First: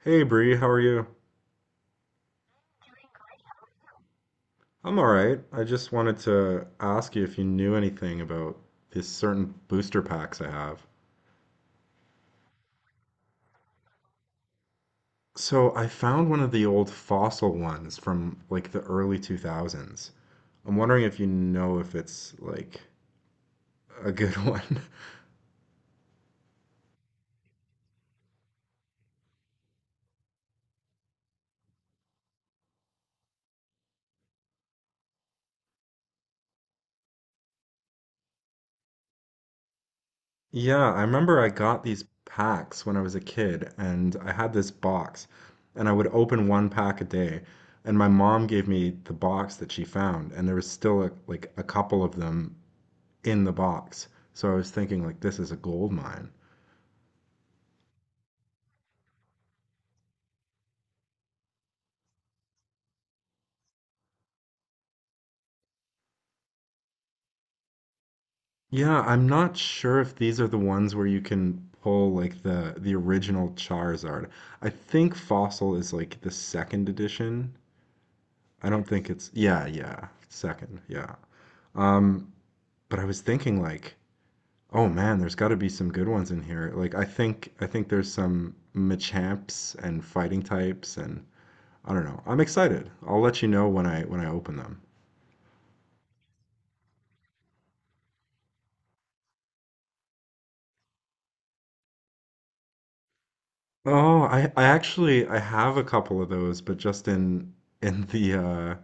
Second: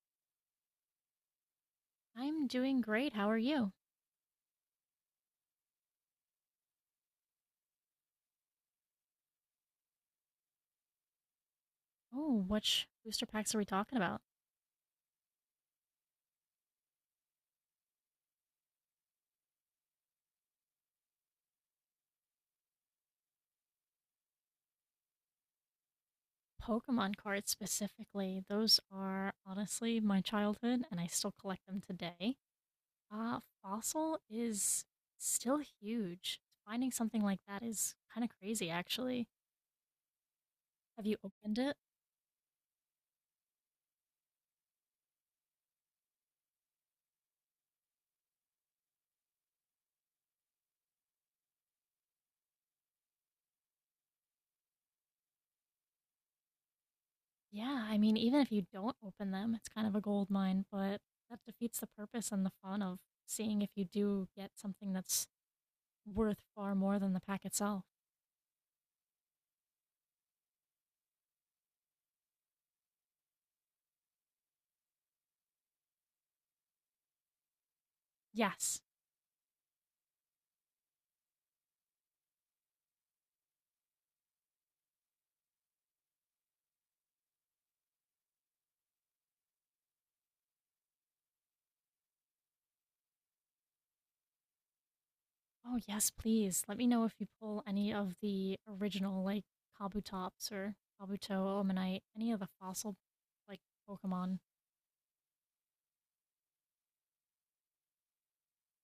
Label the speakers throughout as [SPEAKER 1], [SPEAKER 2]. [SPEAKER 1] Hey Bree, how are you?
[SPEAKER 2] I'm doing great. How are you?
[SPEAKER 1] I'm all right. I just wanted to ask you if you knew anything about these certain booster packs I have.
[SPEAKER 2] Oh, which booster packs are we talking about?
[SPEAKER 1] So I found one of the old fossil ones from like the early 2000s. I'm wondering if you know if it's like a good one.
[SPEAKER 2] Pokemon cards specifically. Those are honestly my childhood, and I still collect them today. Fossil is still huge. Finding something like that is kind of crazy, actually.
[SPEAKER 1] Yeah, I
[SPEAKER 2] Have you
[SPEAKER 1] remember I
[SPEAKER 2] opened it?
[SPEAKER 1] got these packs when I was a kid, and I had this box, and I would open one pack a day. And my mom gave me the box that she found, and there was still a, like a couple of them in the box. So I was thinking like this is a gold mine.
[SPEAKER 2] Yeah, I mean, even if you don't open them, it's kind of a gold mine, but that defeats the purpose and the fun of seeing if you do get something that's worth far more than the pack itself.
[SPEAKER 1] Yeah, I'm not sure if these are the ones where you can pull like the original Charizard. I think Fossil is like the second edition. I
[SPEAKER 2] Yes.
[SPEAKER 1] don't think it's yeah, yeah, second, yeah. Um, but I was thinking like, oh man, there's got to be some good ones in here. Like I think there's some Machamps and fighting types and I don't know. I'm excited. I'll let you know when I open them.
[SPEAKER 2] Oh, yes, please. Let me know if you pull any of the original, like Kabutops or Kabuto, Omanite, any of the fossil, like
[SPEAKER 1] Oh,
[SPEAKER 2] Pokemon.
[SPEAKER 1] I actually I have a couple of those, but just in the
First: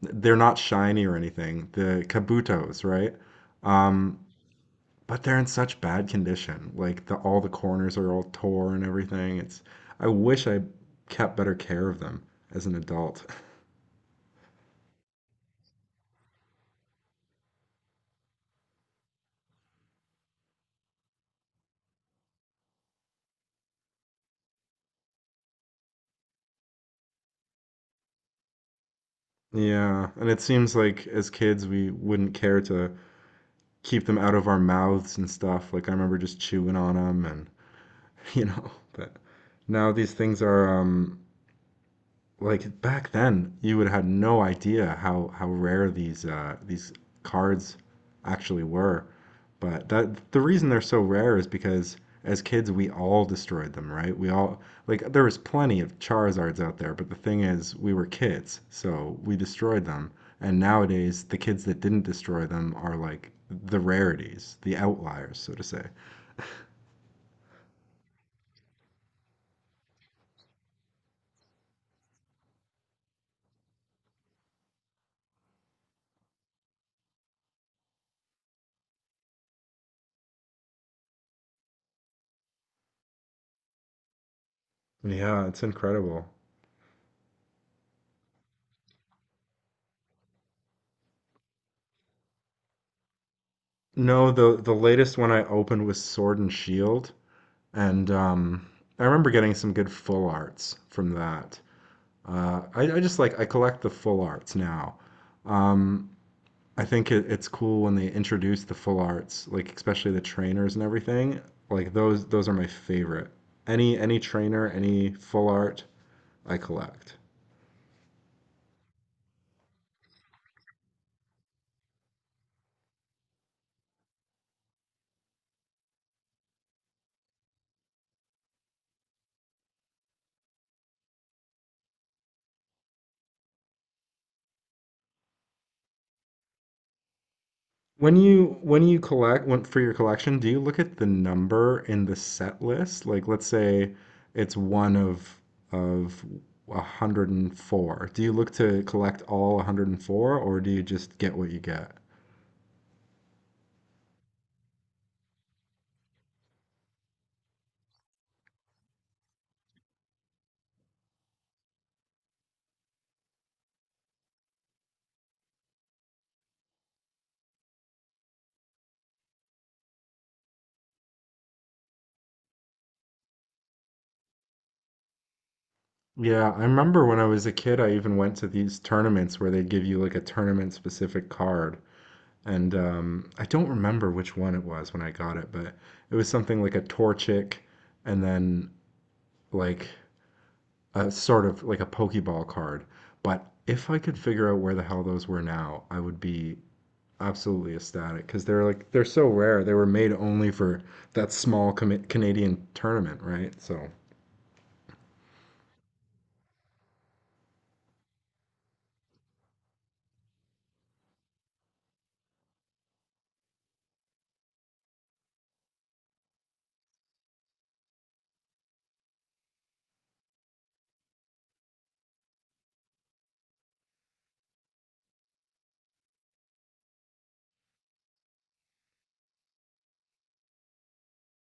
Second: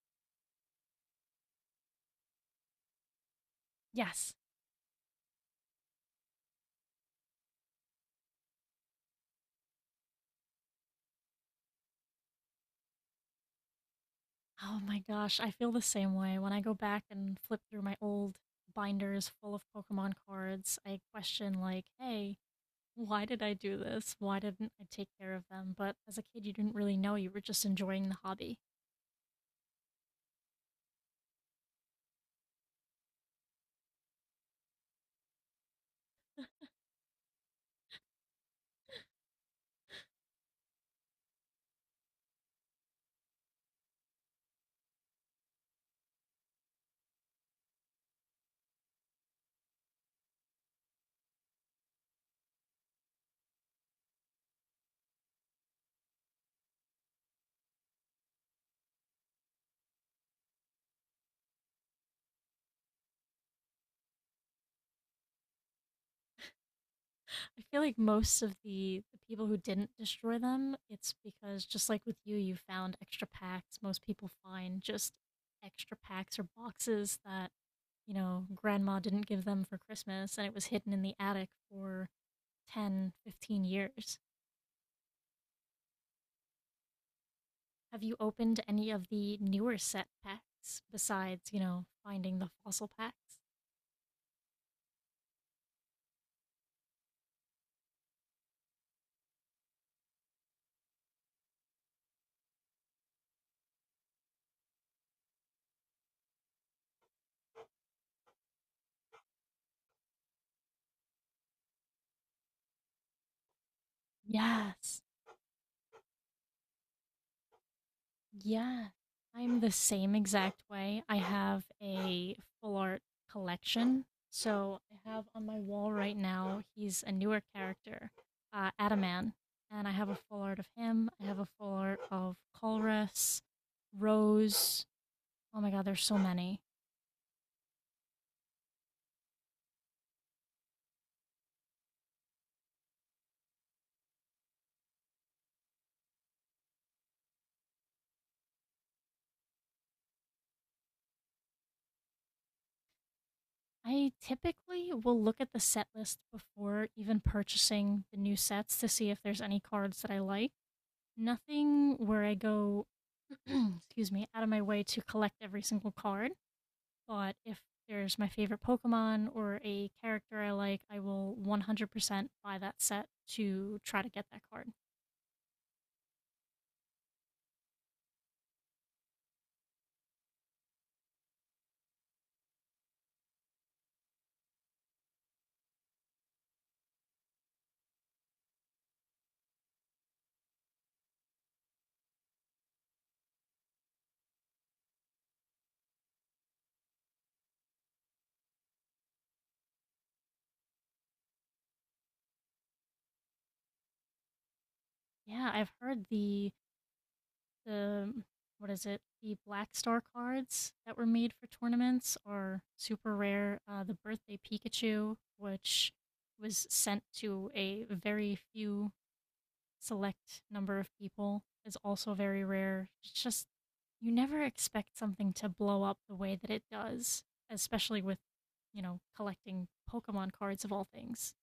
[SPEAKER 1] they're not shiny or anything. The Kabutos, right? Um,
[SPEAKER 2] Yes.
[SPEAKER 1] but they're in such bad condition. Like the all the corners are all tore and everything. It's I wish I kept better care of them as an adult.
[SPEAKER 2] Oh my gosh, I feel the same way. When I go back and flip through my old binders full of Pokemon cards, I question, like, hey, why did I do this? Why didn't I take care of them? But as a kid, you didn't really know. You were just enjoying the hobby.
[SPEAKER 1] Yeah, and it seems like as kids we wouldn't care to keep them out of our mouths and stuff. Like I remember just chewing on them and you know, but now these things are like back then you would have had no idea how how rare these cards actually were. But that the reason they're so rare is because as kids we all destroyed them, right? We all like there was plenty of Charizards out there, but the thing is we were kids, so we destroyed them. And nowadays the kids that didn't destroy them are like the rarities, the outliers, so to say.
[SPEAKER 2] I feel like most of the people who didn't destroy them, it's because just like with you, you found extra packs. Most people find just extra packs or boxes that, you know, grandma didn't give them for Christmas and it was hidden in the attic for 10, 15 years.
[SPEAKER 1] Yeah, it's incredible.
[SPEAKER 2] Have you opened any of the newer set packs besides, you know, finding the fossil packs?
[SPEAKER 1] No, the latest one I opened was Sword and Shield, and I remember getting some good full arts from that. I just like I collect the full arts now. Um, I think it's cool when they introduce the full arts, like especially the trainers and everything. Like those are my favorite. Any trainer,
[SPEAKER 2] Yes.
[SPEAKER 1] any full art, I collect.
[SPEAKER 2] Yeah, I'm the same exact way. I have a full art collection. So I have on my wall right now, he's a newer character, Adaman. And I have a full art of him. I have a full art of Colress, Rose. Oh my God, there's so many.
[SPEAKER 1] When you collect when, for your collection, do you look at the number in the set list? Like, let's say it's one of 104. Do you look to collect all 104, or do you just get what you get?
[SPEAKER 2] I typically will look at the set list before even purchasing the new sets to see if there's any cards that I like. Nothing where I go, excuse me, out of my way to collect every single card. But if there's my favorite Pokemon or a character I like, I will 100% buy that set to try to get that card.
[SPEAKER 1] Yeah, I remember when I was a kid, I even went to these tournaments where they'd give you like a tournament specific card. And I don't remember which one it was when I got it, but it was something like a Torchic and then like a sort of like a Pokeball card, but if I could figure out where the hell those were now, I would be absolutely ecstatic because they're like they're so rare. They were made only for that Canadian tournament, right? So
[SPEAKER 2] Yeah, I've heard the what is it? The Black Star cards that were made for tournaments are super rare. The Birthday Pikachu, which was sent to a very few select number of people is also very rare. It's just you never expect something to blow up the way that it does, especially with, you know, collecting Pokemon cards of all things.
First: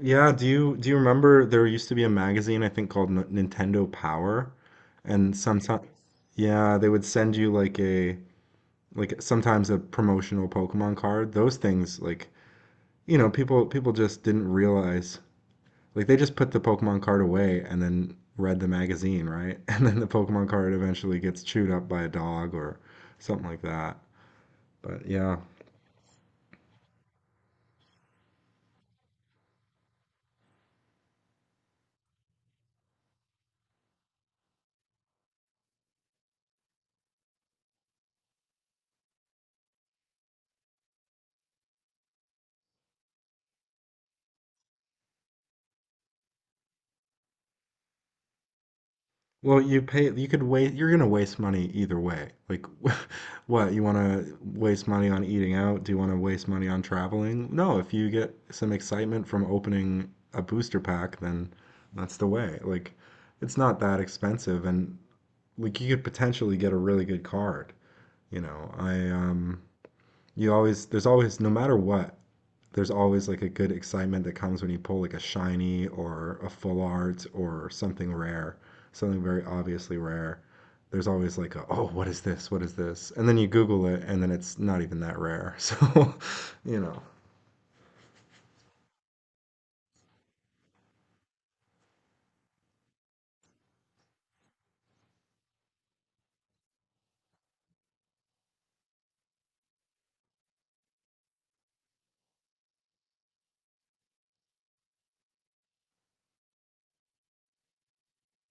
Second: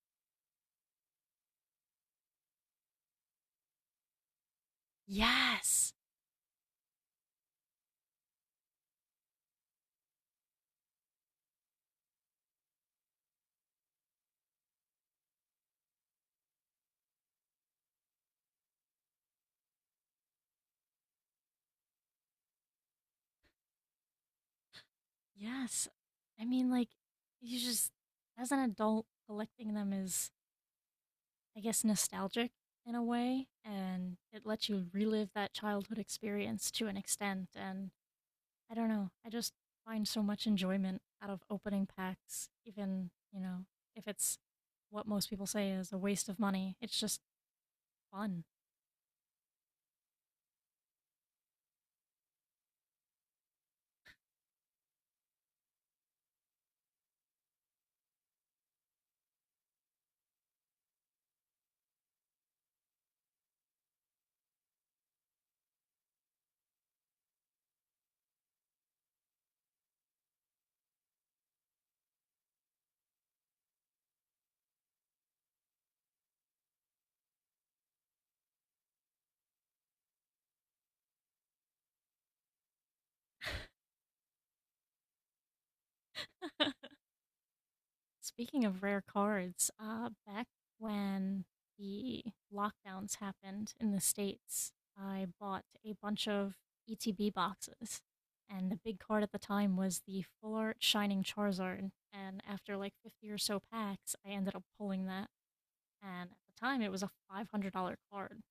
[SPEAKER 1] yeah, do you remember there used to be a magazine I think called Nintendo Power, and sometimes
[SPEAKER 2] Yes.
[SPEAKER 1] yeah they would send you like a like sometimes a promotional Pokemon card. Those things like you know people just didn't realize like they just put the Pokemon card away and then read the magazine, right? And then the Pokemon card eventually gets chewed up by a dog or something like that. But yeah.
[SPEAKER 2] Yes. I mean, like, you just as an adult collecting them is I guess nostalgic in a way and it lets you relive that childhood experience to an extent and I don't know. I just find so much enjoyment out of opening packs, even, you know, if it's what most people say is a waste of money. It's just fun.
[SPEAKER 1] Well, you pay you could wait you're gonna waste money either way. Like what, you wanna waste money on eating out? Do you wanna waste money on traveling? No, if you get some excitement from opening a booster pack, then that's the way. Like it's not that expensive and like you could potentially get a really good card. You know, I you always, there's always, no matter what, there's always like a good excitement that comes when you pull like a shiny or a full art or something rare, something very obviously rare. There's always like a, oh, what is this? What is this? And then you Google it and then it's not even that rare. So, you know.
[SPEAKER 2] Speaking of rare cards, back when the lockdowns happened in the States, I bought a bunch of ETB boxes. And the big card at the time was the Full Art Shining Charizard. And after like 50 or so packs, I ended up pulling that. And at the time, it was a $500 card.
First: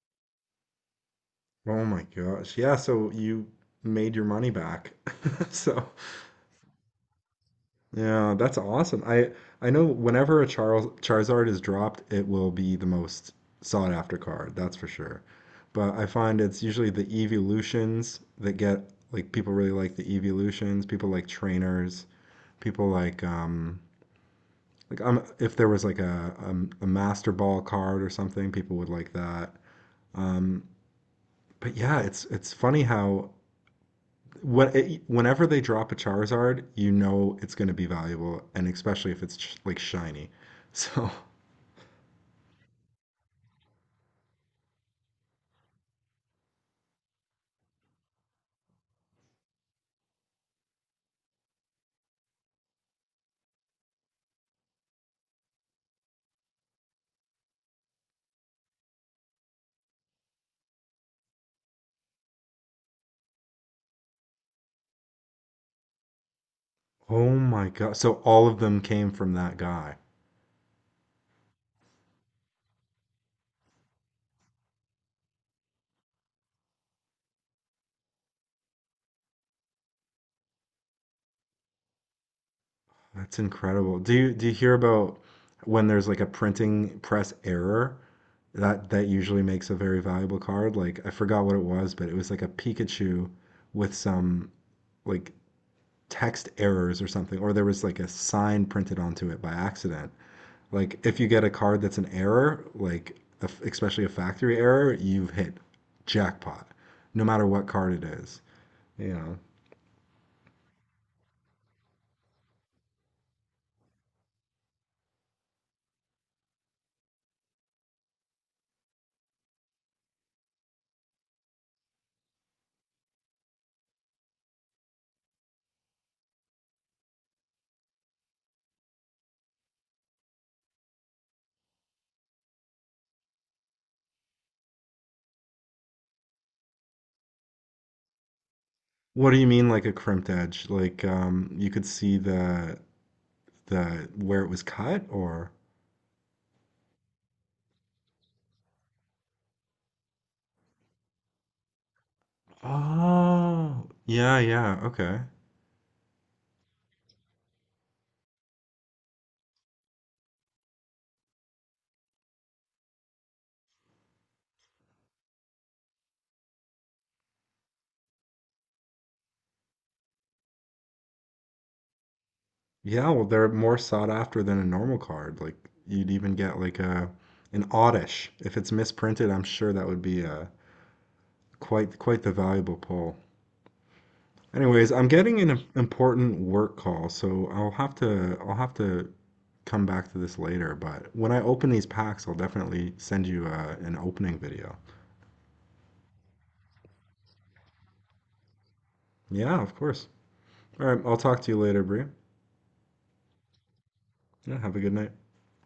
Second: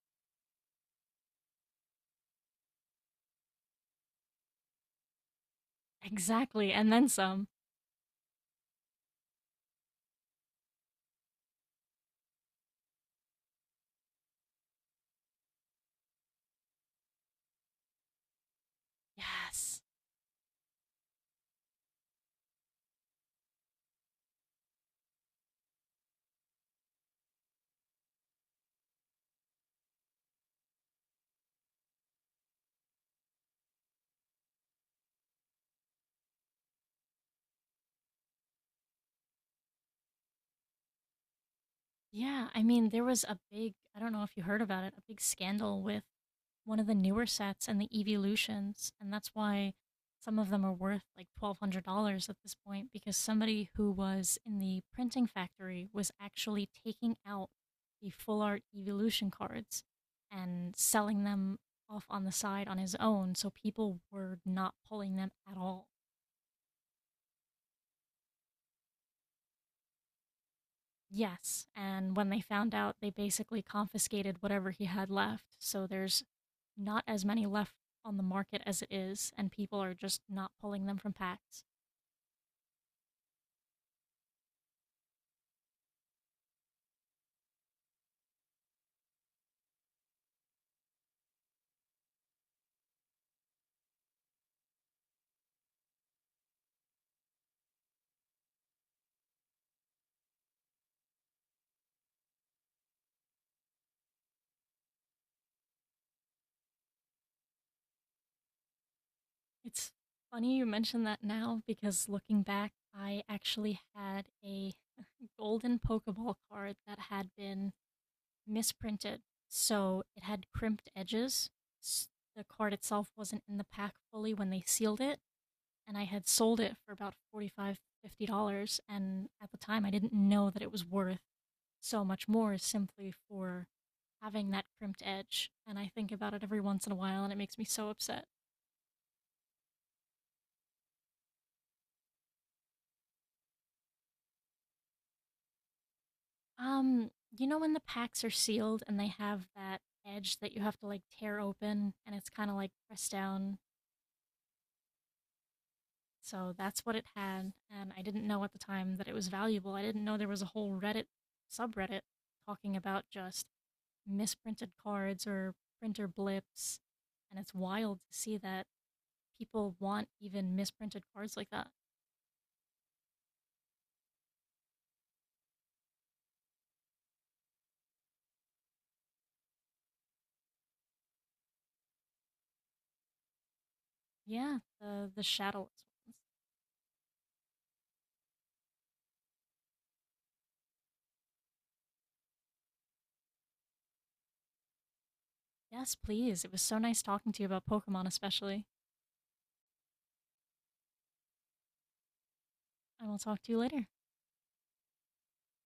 [SPEAKER 1] Oh my gosh. Yeah, so you made your money back. So
[SPEAKER 2] Exactly, and then some.
[SPEAKER 1] yeah, that's awesome. I know whenever a Charles Charizard is dropped, it will be the most sought after card, that's for sure. But I find it's usually the evolutions that get like people really
[SPEAKER 2] Yes.
[SPEAKER 1] like the evolutions, people like trainers, people like if there was like a Master Ball card or something, people would like that. Um but yeah, it's funny how when, whenever they drop a Charizard, you know it's going to be valuable, and especially if it's like shiny. So,
[SPEAKER 2] Yeah, I mean, there was a big, I don't know if you heard about it, a big scandal with one of the newer sets and the Evolutions, and that's why some of them are worth like $1,200 at this point because somebody who was in the printing factory was actually taking out the full art Evolution cards and selling them off on the side on his own, so people were not pulling them at all.
[SPEAKER 1] oh my God. So all of them came from that guy.
[SPEAKER 2] Yes, and when they found out, they basically confiscated whatever he had left. So there's not as many left on the market as it is, and people are just not pulling them from packs.
[SPEAKER 1] That's incredible. Do you hear about when there's like a printing press error? That usually makes a very valuable card. Like I forgot what it was, but it was like a Pikachu with some like text errors or something, or there was like a sign printed onto it by accident. Like if you get a card that's an error, like especially a factory error, you've hit jackpot, no matter what card it is. You know.
[SPEAKER 2] It's funny you mention that now because looking back, I actually had a golden Pokeball card that had been misprinted. So it had crimped edges. S- The card itself wasn't in the pack fully when they sealed it, and I had sold it for about $45, $50, and at the time I didn't know that it was worth so much more simply for having that crimped edge. And I think about it every once in a while, and it makes me so upset.
[SPEAKER 1] What do you mean like a crimped edge? Like you could see the where it was cut or
[SPEAKER 2] Um, you know when the packs are sealed and they have that edge that you have to like tear open, and it's kind of like pressed down.
[SPEAKER 1] oh, yeah, yeah, okay.
[SPEAKER 2] So that's what it had, and I didn't know at the time that it was valuable. I didn't know there was a whole Reddit subreddit talking about just misprinted cards or printer blips. And it's wild to see that people want even misprinted cards like that.
[SPEAKER 1] Yeah, well they're more sought after than a normal card. Like you'd even get like a an oddish. If it's misprinted, I'm sure that would be a quite the valuable pull.
[SPEAKER 2] Yeah,
[SPEAKER 1] Anyways, I'm
[SPEAKER 2] the
[SPEAKER 1] getting an
[SPEAKER 2] shadowless ones.
[SPEAKER 1] important work call, so I'll have to come back to this later, but when I open these packs, I'll definitely send you an opening video.
[SPEAKER 2] Yes, please. It was so nice talking to you about Pokemon especially.
[SPEAKER 1] Yeah, of course. All right, I'll talk to you later, Bria.
[SPEAKER 2] I will talk to you later.
[SPEAKER 1] Yeah, have a good night.